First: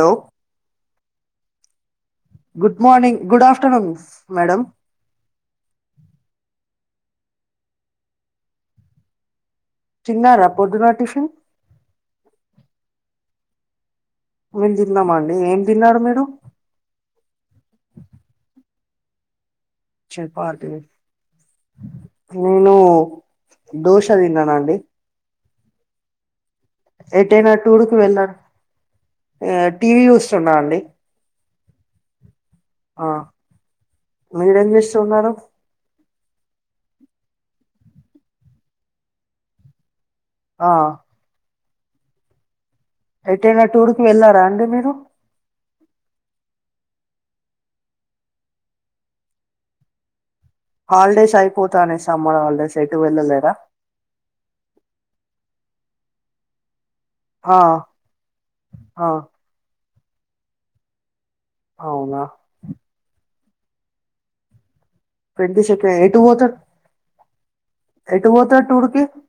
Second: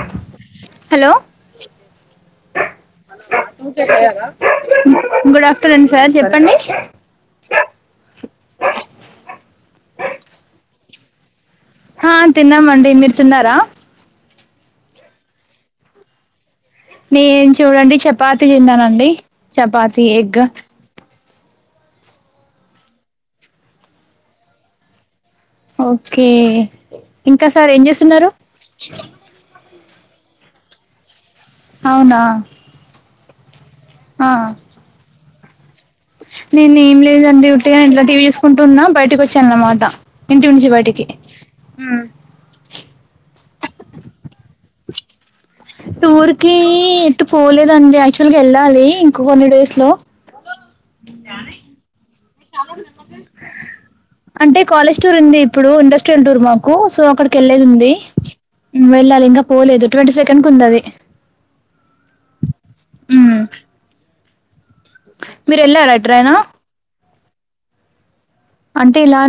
Hello hello good morning good afternoon madam good afternoon sir చెప్పండి తిన్నారా పొద్దునా tiffin హా తిన్నామండి మీరు తిన్నారా మేము తిన్నం అండి ఏం తిన్నారు మీరు నేను చూడండి చపాతి తిన్నానండి చపాతి ఎగ్ చపాతి నేను దోశ తిన్నానండి ఓకే ఇంకా ఎటైనా సార్ ఏం టూర్ కి చేస్తున్నారు వెళ్ళాను టీవీ చూస్తున్నా అండి అవునా ఆ మీరేం చేస్తున్నారు నేనేం లేదండి ఉట్టిగనే ఇంట్ల టీవీ చూసుకుంటున్నా బయటికోచ్చా అన్నమాట ఇంటి నుంచి ఆ బయటికి అయితే ఎన టూరుకు వెళ్ళారం టూరుకి ఎట్టు పోలేదండి యాక్చువల్ గా ఎళ్ళాలి ఇంక కొన్ని డేస్ లో హాల్డేస్ అయిపోతానేస్ అంటే కాలేజ్ టూర్ ఉంది ఇప్పుడు ఇండస్ట్రియల్ టూర్ మాకు సో ఆ అక్కడికెళ్ళేది ఉంది ఆ వెళ్ళాలి ఇంక పోలేదు. ట్వంటీ సెకండ్ కు ఉందది అవునా ఉ ట్వంటీ సెకన్ ఎటు ఎటైనా వోతర్ ఎటు పోతర్ టూర్ అంటే కి ఇలా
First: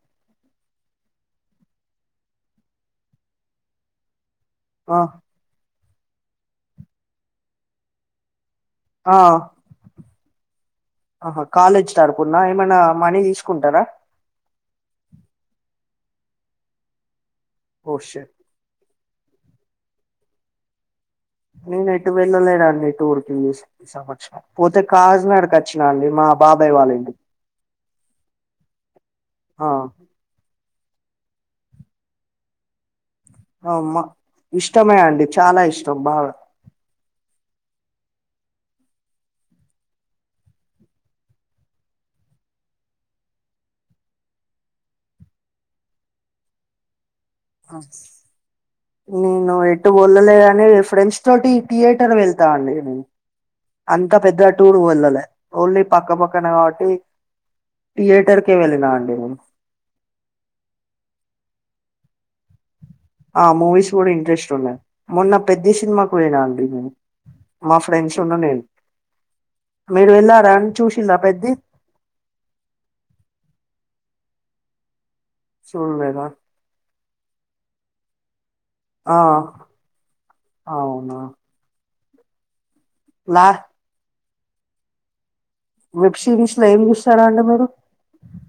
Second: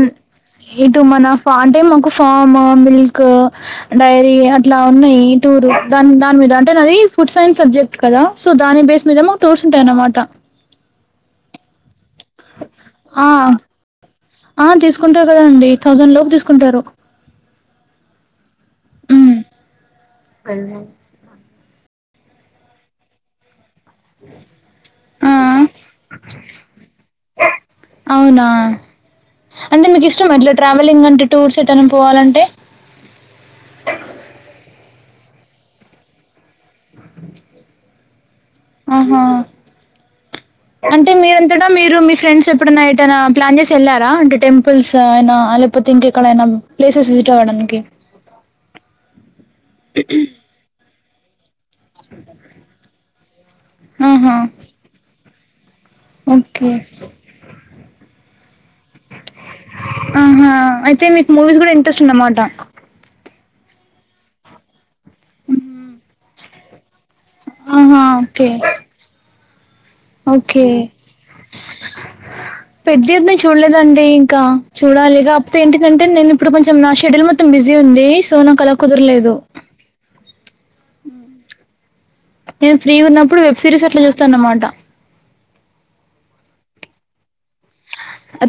ఇటు మన ఫ అంటే మాకు ఫాము మిల్క్ డైరీ ఇ అట్లా ఆ ఉన్నాయి టూరు దాన్ దాని మీద అంటే నాది ఫుడ్ సైన్స్ సబ్జెక్ట్ కదా సో దాని బేస్ ఆ మీదేమో టూర్స్ ఉంటాయి అన్నమాట ఆహా కాలేజ్ తరపున ఏమైనా మనీ ఆ తీసుకుంటారా ఆ తీసుకుంటా కదండి థౌజండ్ లోప్ తీసుకుంటారు ఓ షట్ ఉ అన్నే నేనెటు వెళ్లలేదండి టూర్ కి మిస్ సంవత్సరం పోతే కాజ్ ఆ నగర్ కచ్చినాండి మా బాబాయ్ వాళ్ళింటికి ఆ అంటే మీకిష్టమా ఇట్లా ట్రావెలింగ్ అంటే టూర్స్ ఎటనా పోవాలంటే ఇద్ చాలా ఇష్టం బాగా ఆహా [unintelligible] అంటే మీరంతట మీరు మీ ఫ్రెండ్స్ ఎప్పుడన్నా ఏటైనా ప్లాన్ చేసి వెళ్లారా అంటే టెంపుల్స్ అయినా అ లేపొ తే ఇంకెక్కడైనా ప్లేసెస్ విజిట్ అ అవ్వడానికి నేను ఎటు వోల్లలేగని ఫ్రెండ్స్ తోటి థియేటర్ వెళ్తా అండి నేన్ అంత ఆహా పెద్ద టూర్ కు వెళ్ళాలే ఓన్లీ పక్కపక్కనే ఓకే కాబట్టి థియేటర్ కే వెళ్ళినా అండి నేను ఆహా అయితే మీక్ మూవీస్ కూడా ఇం ట్రెస్టన్నమాట ఆ మూవీస్ కూడా ఇంట్రెస్ట్ ఉన్నది మొన్న పెద్ది సినిమాక్ పొయినా అండి నేను మా ఆహా ఫ్రెండ్స్ ఉన్ను ఓకే నేను మీరు వెళ్ళారా అండ్ చూషిండ్ల పెద్ది పెద్ది ఉంది చూలేదండి కా చూడాలిగ కాకపోతే ఏంటిదంటే చూడలేదా నేను ఇప్పుడు కొంచెం నా షెడ్యూల్ మొత్తం బిజీ ఉంది సో నాక్ అల ఆ కుదర్లేదు అవునా నేను ఫ్రీగున్నప్పుడు లాస్ట్ వెబ్ సిరీస్ అట్లా చూస్తాన్నమాట వెబ్ సిరీస్ ల ఏం చూస్తారండి మీరు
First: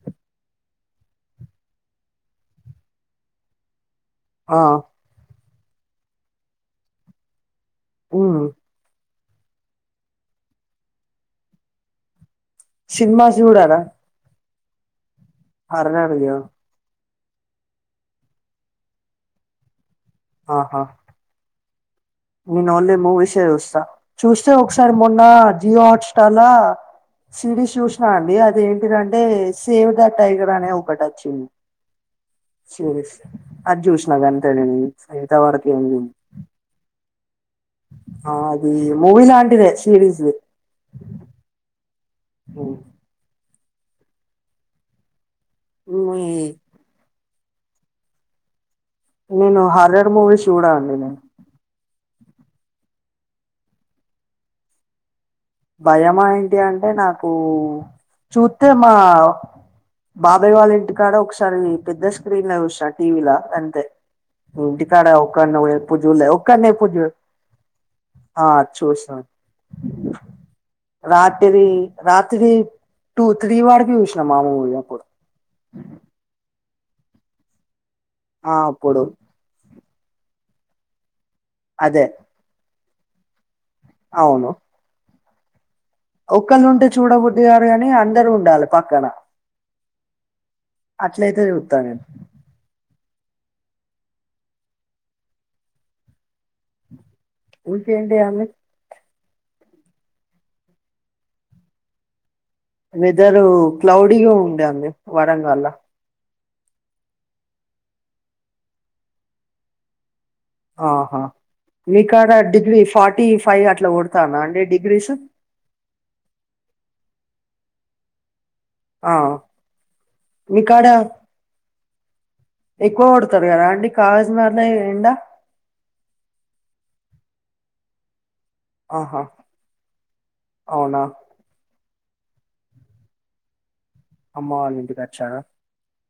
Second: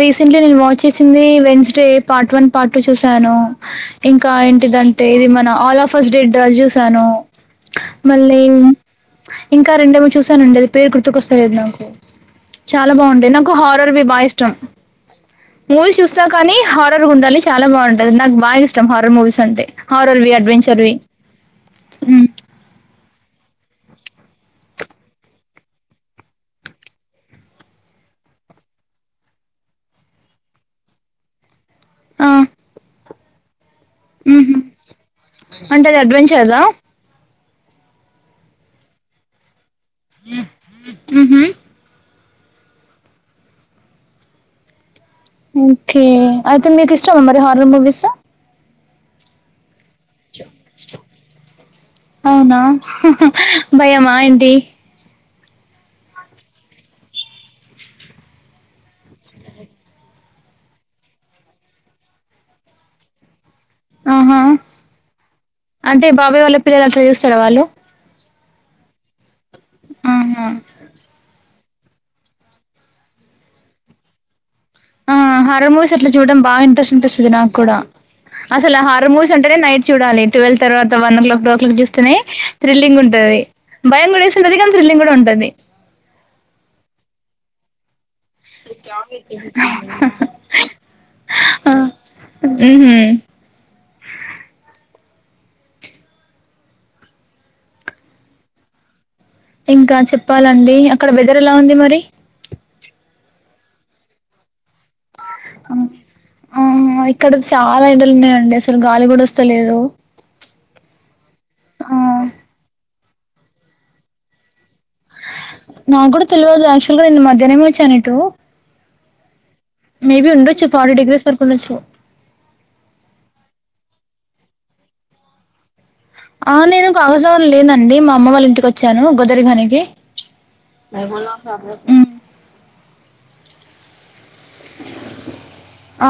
రీసెంట్లీ నేను వాచ్ చేసింది Wednesday part one part two చూశాను ఇంకా ఆ ఏంటిదంటే ఇది మన ఆల్ ఆఫ్ ఫస్ట్ డేడ్ అద్ చూసాను ఉమ్ మళ్ళీ ఇంకా రెండేమో చూసానండి అది పేరు గుర్తుకొస్తాలేద్ నాకు చాలా బాగుంటయి సినిమాస్ నాకు చూడారా హారర్వి బాగిష్టం మూవీస్ హర్రర్ చూస్తా యా కానీ హార్ హారర్ గుండాలి చాలా బాగుంటది నాకు బాగిష్టం హారర్ మూవీస్ అంటే హారర్ వి ఆహా అడ్వెంచర్వి నేను ఓన్లీ మూవీసే చూస్తా చూస్తే ఒక్సారి మొన్న జియో హాట్ స్టార్ ల సిరీస్ చూసిన అండి అదేంటిదంటే సేవ్ ద టైగర్ అనే ఒకటి వచ్చింది ఆ! శీష్ అది చుసిన గంతే హుహు. నేను ఇంతవరకు అంటే అది అడ్వెంచర్‌దా? ఆ అది మూవీ లాంటిదే సిరీసు హుహు. ఉ ఓకే ఈ అయితే మీకు ఇష్టమా మరి హారర్ మూవీస్ నేను హార్రర్ మూవీస్ చూడనండి అవునా భయమా ఏంటి భయమా ఏంటి అంటే నాకు చూస్తే మా బాబాయ్ వాళ్ళ ఇంటికాడ ఒకసారి పెద్ద స్క్రీన్ లో చూసా టీవీ అ ఆహా ఇంటికాడ ఒకన్నే ఎప్పుడు అంటే చూడాలే బాబాయ్ వాళ్ళ ఒక్కన్నే పిల్లలు ఎప్పుడు అట్లా చూడాలే చూస్తారా వాళ్ళు ఆ చూసాం ఆహా రాత్రి రాత్రి టూ త్రీ వరకు చూసిన మా ఊరిలో ఆ హార్రర్ మూవీస్ అట్లా చూడడం బా ఇంట్రెస్ట్ అనిపిస్తుంది నాకు కూడా అసలు ఆ హార్రర్ అంటేనే నైట్ చూడాలి ట్వీల్వ్ తర్వాత వన్ ఓ క్లాక్ కు అట్ల అదే చూస్తూనే థ్రిల్లింగ్ ఉంటంది భయం కూడా అవును వేస్తుంటది కానీ థ్రిల్లింగ్ కూడా ఉంటుంది ఒక్కళ్ళు ఉంటే చూడబుద్దు గారు అని అందరు ఉండాలి పక్కన అట్లయితె ఆ చూతంది ఉహు ఇంకేవి అండీ ఇంకా చెప్పాలండి అక్కడ వెదర్ ఎలా ఉంది మరి వెదరు క్లౌడీగా ఉండే అండి వరంగళ్ల ఆ ఆ ఇక్కడ చాలా ఎండలు ఉన్నాయండి అసలు గాలి కూడా వస్తాలేదు ఆహా మీకాడ అండి డిగ్రీ ఫార్టీ ఫైవ్ అట్లా కొడతానా అండి డి నాకు కూడా తెలియదు యాక్టుల్ల్య్ గా నిన్న మధ్యనమే వచ్చ నీతో ఆ మేబి ఉండొచ్చు మీకాడ ఫార్టీ డిగ్రీస్ వరకు ఉండొచ్చు ఎక్కువ కొడతారు కదా అంటే కాజనాడలో ఎడా ఆ నేను కాగసావ లేనండి మా అమ్మ వాళ్ళ వచ్చాను ఆహా గదరినికి అవునా అమ్మ వాళ్ళ ఇంటికి వచ్చారా ఆ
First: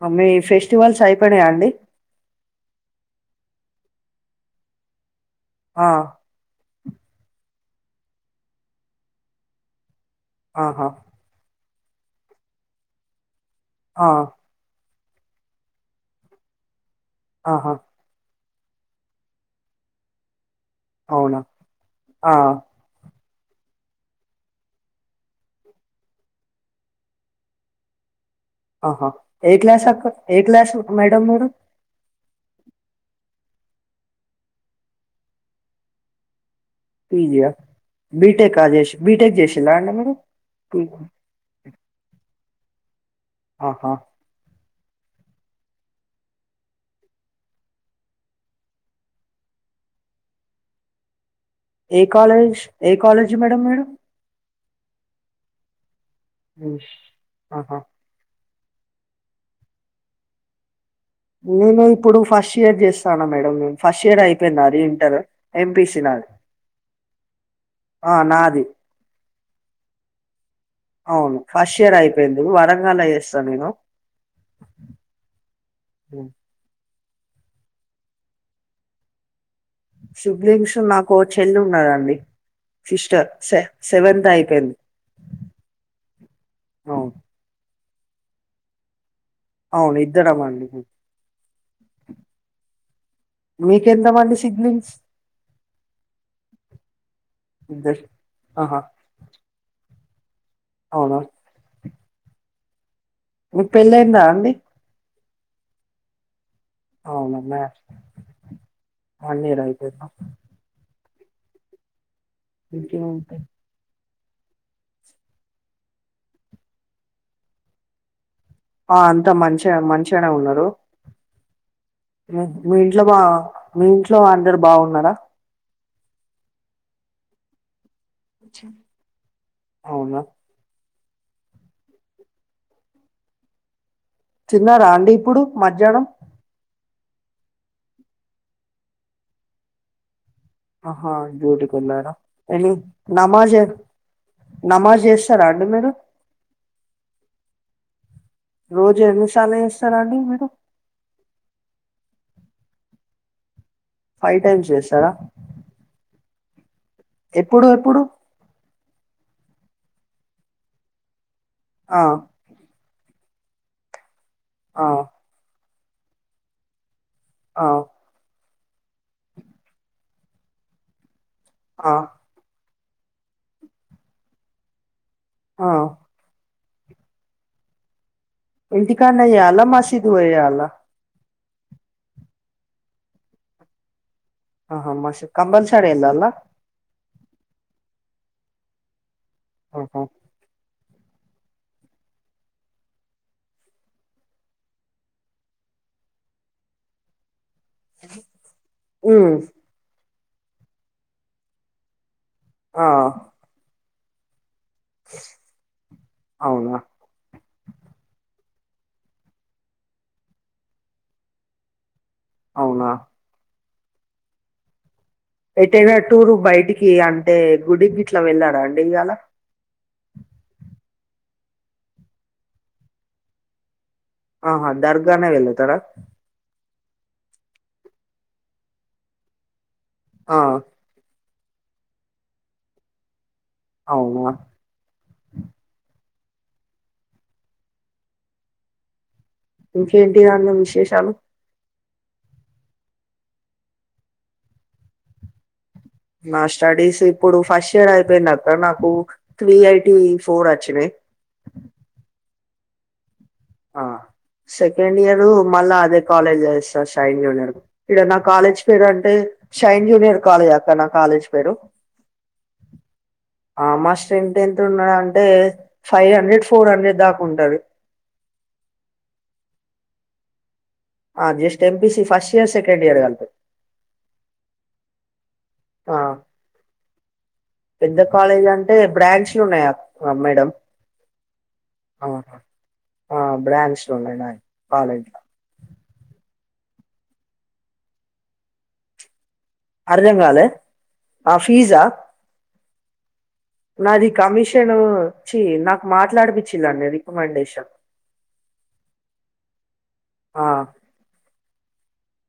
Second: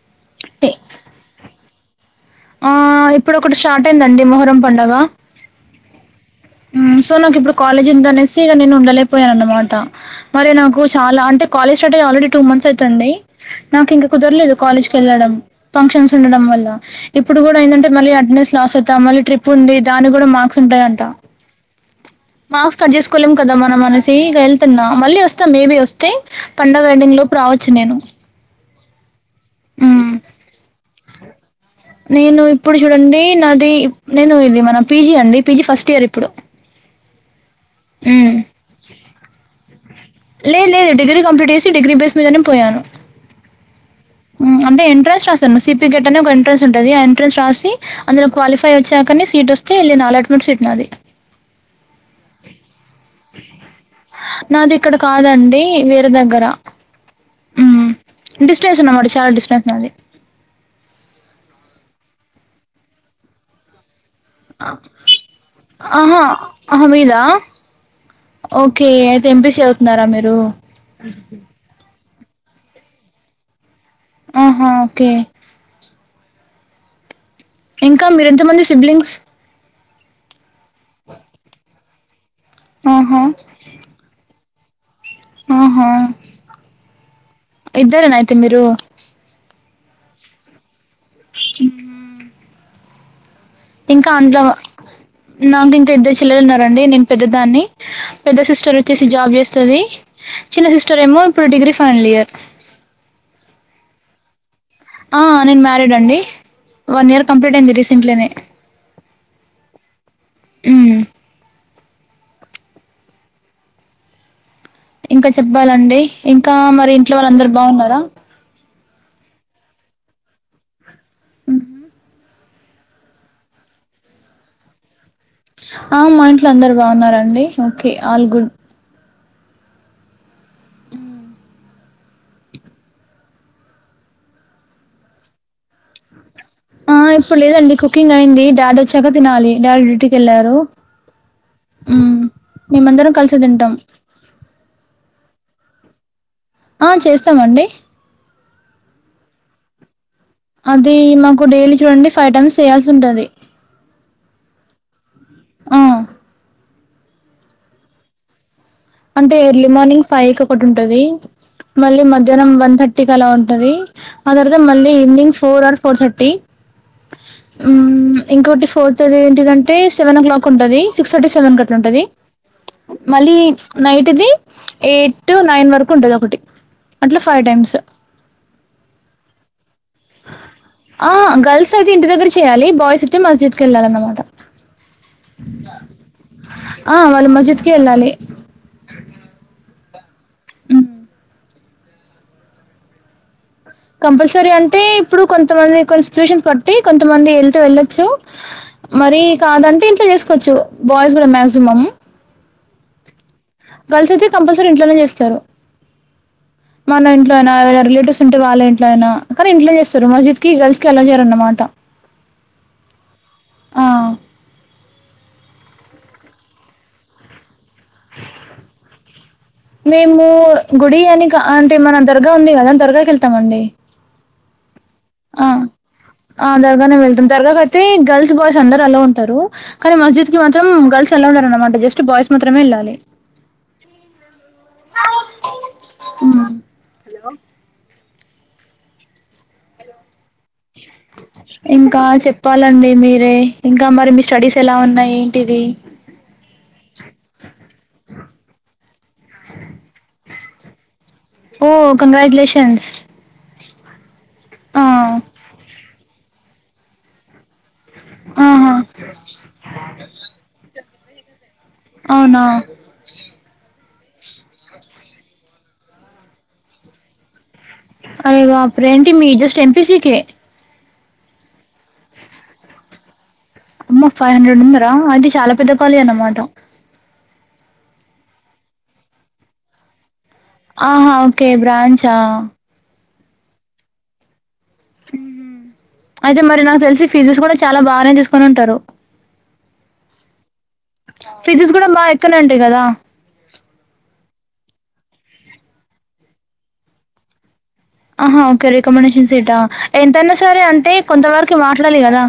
మా మీ ఫెస్టివల్స్ అయిపోనాయా అండి ఆ ఇప్పుడు ఒకటి స్టార్ట్ అయిందండి మొహరం పండుగ ఆ సో నాకు ఇప్పుడు కాలేజ్ ఉందినేసి ఇక నేను ఉండలేపోయాను అనమాట మరి నాకు ఆహా చాలా అంటే కాలేజ్ స్టార్ట్ అయి ఆల్రెడీ టూ మంత్స్ అవుతుంది నాకు ఆ ఇంకా కుదరలేదు కాలజ్ కి వెళ్ళడం ఫంక్షన్స్ ఉండడం వల్ల ఇప్పుడు కూడా ఆహా ఏంటంటే మళ్ళీ అటెండెస్ కలాస అవుతా మళ్ళీ ట్రిప్ ఉంది దాని కూడా మర్క్స్ ఉంటాయంట అవునా ఆ కులం కదా మన మనిసి వెళ్తున్నా మళ్ళీ వస్తా మేబి వస్తే పండగ ఎండింగ్ లోపు రావచ్చు నేను ఆహా ఏ క్లాస్ హ్మ్ ఏ క్లాస్ మేడమ్ మీరు నేను ఇప్పుడు చూడండి నాది నేను ఇది మన పీజీ అండి పీజీ ఫస్ట్ ఇయర్ ఇప్పుడు పీజీ ఆ హ్మ్ బీటెక్ చేసి బీటెక్ చేసిండ్రా అండి మీరు పోయను ఆహా అంటే ఎంట్రెన్స్ రాశాను సి. పి. గేట్ అని ఒక ఎంట్రన్స్ వుంటాది ఎంట్రన్స్ రాసి అందులో క్వాలిఫై వచ్చాకనే సీట్ వస్ త్తే ఎల్లినా లెట్ మెట్ సీట్ నాది ఏ కాలేజ్ ఏ కాలేజ్ మేడమ్ మీరు నాది ఇక్కడ కాదండి వేరే దగ్గర ఉమ్, ఆహా డిస్టెన్స్ ఉన్నా మ చాలా డిస్టెన్స్ మాది నేను ఇప్పుడు ఫస్ట్ ఇయర్ చేస్తానా మేడం ఫస్ట్ ఇయర్ అయిపోయింది నాది ఇంటర్ ఎంపీసీ ఆహా నాది అహ మీదా ఆ నాది ఓకే అయితే ఏం. పి. సి చదువుతున్నారా మీరు అవును ఫస్ట్ ఇయర్ అయిపోయింది వరంగల్లో చేేస్తా నేను ఆహా ఓకే మ్మ్ ఇంకా మీరెంతమంది సిబ్లింగ్స్ సిబ్లింగ్స్ నాకో చెల్ ఉన్నదండి ఆహా సిస్టర్ స సెవెంత్ అయి పయింది ఆహా ఇద్దరేనా అయితే మీరు అవును ఇద్దరమండి ఇంకా మీకెంతమంది అందులో సిబ్లింగ్స్ నాకు ఇంకా ఇద్దరు చెల్లెలు ఉన్నారండి నేను పెద్ద దాన్ని ఇద్దరు పెద్ద సిస్టర్ ఆహా వచ్చేసి జాబ్ చేస్తది చిన్న సిస్టర్ అవునా ఏమో ఇప్పుడు డిగ్రీ ఫైనల్ ఇయర్ మీకు పెళ్ళైంద అండి ఆ నేను మ్యారీడ్ అండి వన్ ఇయర్ అవునా కంప్లీట్ మ్యా అయింది రీసెంట్లీనే వన్ ఇయర్ అయిపోయిందా ఇంకేం అయితే ఇంకా చెప్పాలండి ఇంకా మరి ఇంట్లో వాళ్ళు అందరు బాగున్నారా ఆ అంతా మంచి మంచిగనే ఉన్నారు మ్మ్ హు మ్మ్ మీ ఇంట్లో మా మీ ఇంట్లో అందరు బాగున్నారా ఆ మా ఇంట్లో అందరు బాగున్నారండి ఓకే ఆల్ గుడ్ అవునా మ్మ్ తిన్నార అండి ఇప్పుడు మధ్యానం ఆ ఇప్పుడు లేదండి కుకింగ్ అయింది డాడీ వచ్చాక తినాలి డాడీ డ్యూటీకి వెళ్ళారు ఆహా డ్యూటీకి వెళ్ళాడా మ్మ్. ఎని మేమందరం కలిసి నమాజ తింటాం నమాజ్ చేస్తారా అండి మీరు ఆ చేస్తామండి రోజ ఎన్నిసార్లు చేస్ అది మాకు డైలీ చూడండి ఫైవ్ టైమ్స్ చేయాల్సి ఉంటాది ఫైవ్ టైమ్స్ చేస్తారా ఆ ఎప్పుడు ఎప్పుడు అంటే ఎర్లీ మార్నింగ్ ఫైవ్ క ఒకటి ఉంటది ఆ మళ్ళీ మధ్యాహ్నం వన్ థర్టీ కి అలా ఉంటది ఆ తర్వాత ఆ మళ్ళీ evening four or four thirty ఆ మ్మ్ ఇంకోటి ఫోర్త్ ఏంటిదంటే సెవెన్ ఓ క్లాక్ ఉంటది సిక్స్ తర్టీ సెవెన్ కట్లా ఆ ఉంటది మళ్ళీ నైట్ది ఎయిట్ టూ నైన్ ఆ వరకు ఉంటది ఒకటి అట్లా ఫైవ్ టైమ్స్ ఇంటికాడ్నా చెయలా మస్జిద్ కి పోయి చెయల్నా ఆ! గర్ల్స్ అయితే ఇంటి దగ్గర చెయ్యాలి బాయ్స్ అయితే మస్జిద్కి వెళ్ళాలన్నా మాటా ఆహా మస్జిద్ కంపల్సరీ ఎల్లలా వాళ్లు మస్జిద్కే వెళ్ళాలి ఆహ కంపల్సరీ అంటే ఇప్పుడు కొంతమంది కొన్ని సిచువేషన్స్ బట్టి కొంతమంది ఎల్ తో వెళ్ళొచ్చు మరీ ఉమ్ కాదంటే ఇంట్లో చేసుకోవచ్చు బాయ్స్ కూడా మాక్సిమమ్ ఆ గర్ల్స్ అయితే కంపల్సరీ ఇంట్లోనే చేస్తారు అవునా మన ఇంట్లో అయినా ఎవరైనా రిలేటివ్స్ ఉంట్ టే వాళ్ళ ఇంట్లో అయినా కానీ ఇంట్లో చేస్తారు మస్జిద్ కి గర్ల్స్ కి అలౌ చేయరన్న మాట అవునా ఎటైనా టూరు బయిటికి అంటే గుడికి గిట్లా వెళ్ళారా అండి ఇయ్యాల గుడీ అని క అంటే మన దర్గా ఉంది కదా దర్గాకి ఎళ్తామండి దర్గానే వెళ్ళుతార ఆ దర్గానే వెళ్తాం దర్గాకైయితే గల్స్ బాయ్స్ అందరు అలౌ ఉంటారు కానీ మస్జిద్ కి ఆ మాత్రం గర్ల్స్ అలౌ ఉండరన్నమాట జస్ట్ బాయ్స్ మాత్రమే ఎళ్ళాలి అవునా మ్మ్ ఇంకేంటిదండి విశేషాలు ఇంకా చెప్పాలండి మీరే ఇంకా మరి మీ స్టడీస్ ఎలా ఉన్నాయ్ ఏంటిది నా స్టడీస్ ఇప్పుడు ఫస్ట్ ఇయర్ అయిపోయింది అక్క నాకు త్రీఐటి ఫోర్ అచ్చినాయ్ ఓ కంగ్రాచ్యులేషన్స్ ఆ ఆ సెకండ్ ఇయరు మళ్ళా అదే కాలేజ్ జేసిన షైన్ జూనియర్ ఈడ నా కాలేజ్ ఆహా పేరు అంటే షైన్ జూనియర్ కాలేజ్ అక్క నా కాలేజ్ పేరు అవునా ఆ మా స్ట్రెంత్ ఎంత ఉండుడంటే ఫైవ్ హండ్రెడ్ ఫోర్ హండ్రెడ్ దాకా ఉంటది అరే బాప్రే ఎంటి మీ జస్ట్ ఎంపిసి కే ఆ just MPC first year second year గల్పి అమ్మో ఫైవ్ హండ్రెడ్ ఉన్నారా అయితే చాలా పెద్ద ఆ కాలేజ్ అన్నమాట పెద్ద కాలేజ్ అంటే బ్రాంచ్లు ఉన్నాయా మేడం ఆహా ఓకే బ్రాంచా అవును ఆ బ్రాంచ్లు ఉన్నాయ్ మా కాలేజ్ ల అయితే మరి నాకు తెలిసి ఫీసెస్ కూడా చాలా బానే తీసుకొని ఉంటారు అర్థం కాలే ఆ ఫీజా తే గదా నాది కమిషను ఛీ నాకు మాట్లాడపిచ్చిందండి రికమెండేషన్ ఆహా ఓకే రికమండేషన్ సీటా ఎంతైనా ఆ సరే అంటే కొంతవరికి వ చుడాలి గదా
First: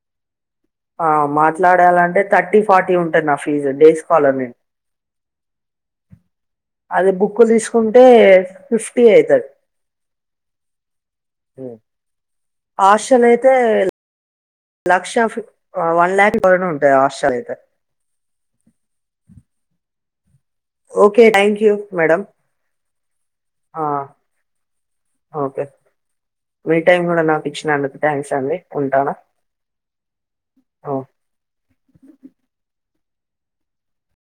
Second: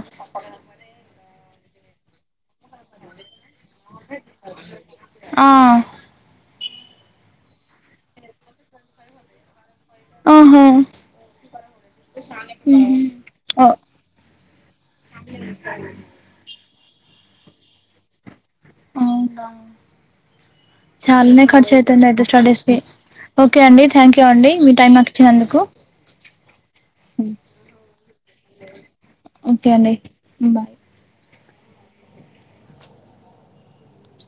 ఆ మాట్లాడాలంటే థర్టీ ఫార్టీ ఉంటది నా ఫీజు డేస్ కాలర్ నేను ఆ అది బుక్కు తీసుకుంటే ఫిఫ్టీ అయితది ఆహా మ్మ్. హాస్టల్ అయితే ఓ లక్షా ఫిఫ్ వన్లాక్ వరకు ఉంటయి హాస్టల్ అయితే అవునా ఓకే చాలానే థ్యాంక్ ఖర్చు యూ అయితుంది మేడం అయితే స్టడీస్‌కి ఓకే ఆ అండి థ్యాంక్ యూ అండి మీ టైం నాకు ఇచ్చినందుకు ఓకే మీ టైమ్ కూడా నాకు ఇచ్చినందుకు థ్యాంక్స్ అండి ఉంటాను ఓకే అండి బాయ్